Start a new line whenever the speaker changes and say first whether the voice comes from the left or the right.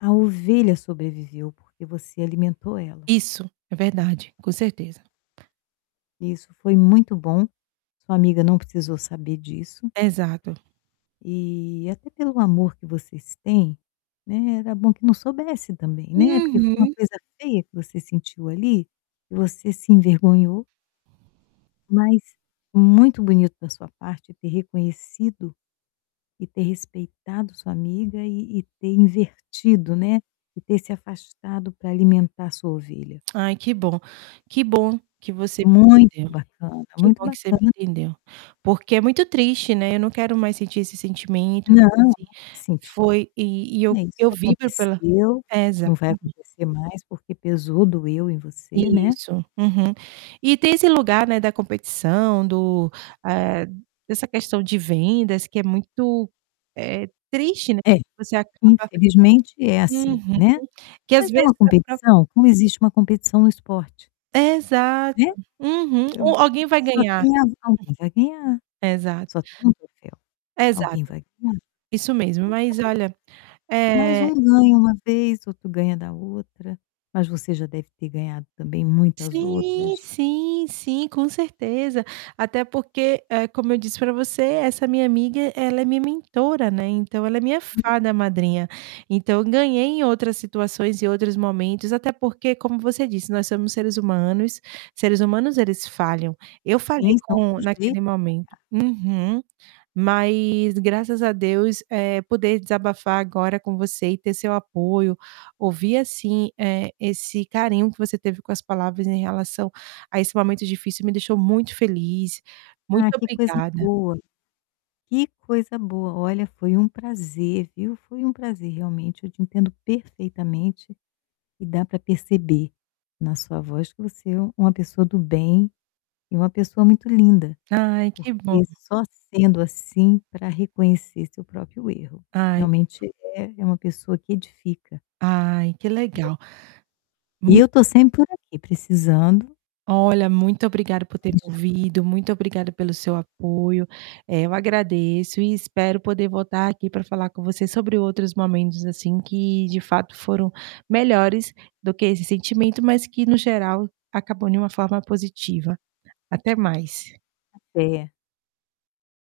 left: A ovelha sobreviveu porque você alimentou ela.
right: Isso! É verdade, com certeza.
left: E isso foi muito bom. Sua amiga não precisou saber disso.
right: Exato.
left: E até pelo amor que vocês têm, né, era bom que não soubesse também, né. Porque foi uma
right: Uhum.
left: coisa feia que você sentiu ali e você se envergonhou. Mas muito bonito da sua parte ter reconhecido e ter respeitado sua amiga e e ter invertido, né, e ter se afastado para alimentar sua ovelha.
right: Ai, que bom, que bom que você me
left: Muito
right: entendeu,
left: bacana,
right: que
left: muito
right: bom que você me
left: bacana.
right: entendeu. Porque é muito triste, né, eu não quero mais sentir esse sentimento,
left: Não.
right: mas assim
left: Senti.
right: foi e e
left: É, isso
right: eu vibro pela
left: aconteceu, não vai
right: exatamente.
left: acontecer mais porque pesou, doeu em você, né.
right: Isso. Uhum. E tem esse lugar, né, da competição, do ah, dessa questão de vendas que é muito, eh, triste, né,
left: É,
right: você acaba
left: infelizmente é assim,
right: Uhum.
left: né.
right: Que às
left: Mas é
right: vezes
left: uma
right: a própria
left: competição? Como existe uma competição no esporte.
right: Exato.
left: Vê?
right: Uhum.
left: O
right: O alguém vai
left: Só
right: ganhar.
left: tem a alguém vai ganhar.
right: Exato.
left: Só tem um troféu, alguém
right: Exato.
left: vai ganhar.
right: Isso mesmo. Mas
left: Então
right: olha,
left: Mais
right: eh
left: um ganha uma vez, outro ganha da outra. Mas você já deve ter ganhado também muitas
right: Sim,
left: outras.
right: sim, sim, com certeza. Até porque, ah, como eu disse para você, essa minha amiga, ela é minha mentora, né, então ela é minha
left: [unintelligible]
right: fada madrinha. Então eu ganhei em outras situações e outros momentos. Até porque, como você disse, nós somos seres humanos; seres humanos eles falham. Eu falhei
left: Tem são
right: com
left: sujeitos
right: naquele
left: a
right: momento.
left: pagar.
right: Uhum. Mas, graças a Deus, eh, poder desabafar agora com você e ter seu apoio, ouvir, assim, eh, esse carinho que você teve com as palavras em relação a esse momento difícil me deixou muito feliz. Muito
left: Ah que coisa
right: obrigada.
left: boa, que coisa boa. Olha, foi um prazer, viu. Foi um prazer realmente. Eu te entendo perfeitamente. E dá para perceber na sua voz que você é uma pessoa do bem, e uma pessoa muito linda,
right: Ai que bom.
left: porque só sendo assim para reconhecer seu próprio erro.
right: Ai que bom.
left: Realmente é uma pessoa que edifica.
right: Ai que
left: Amém.
right: legal. Mu
left: Eu estou sempre por aqui, precisando.
right: Olha, muito obrigada por
left: Só
right: ter
left: me chamar.
right: ouvido, muito obrigada pelo seu apoio. Eh, eu agradeço e espero poder voltar aqui para falar com você sobre outros momentos, assim, que de fato foram melhores do que esse sentimento, mas que no geral acabam de uma forma positiva. Até mais.
left: Até.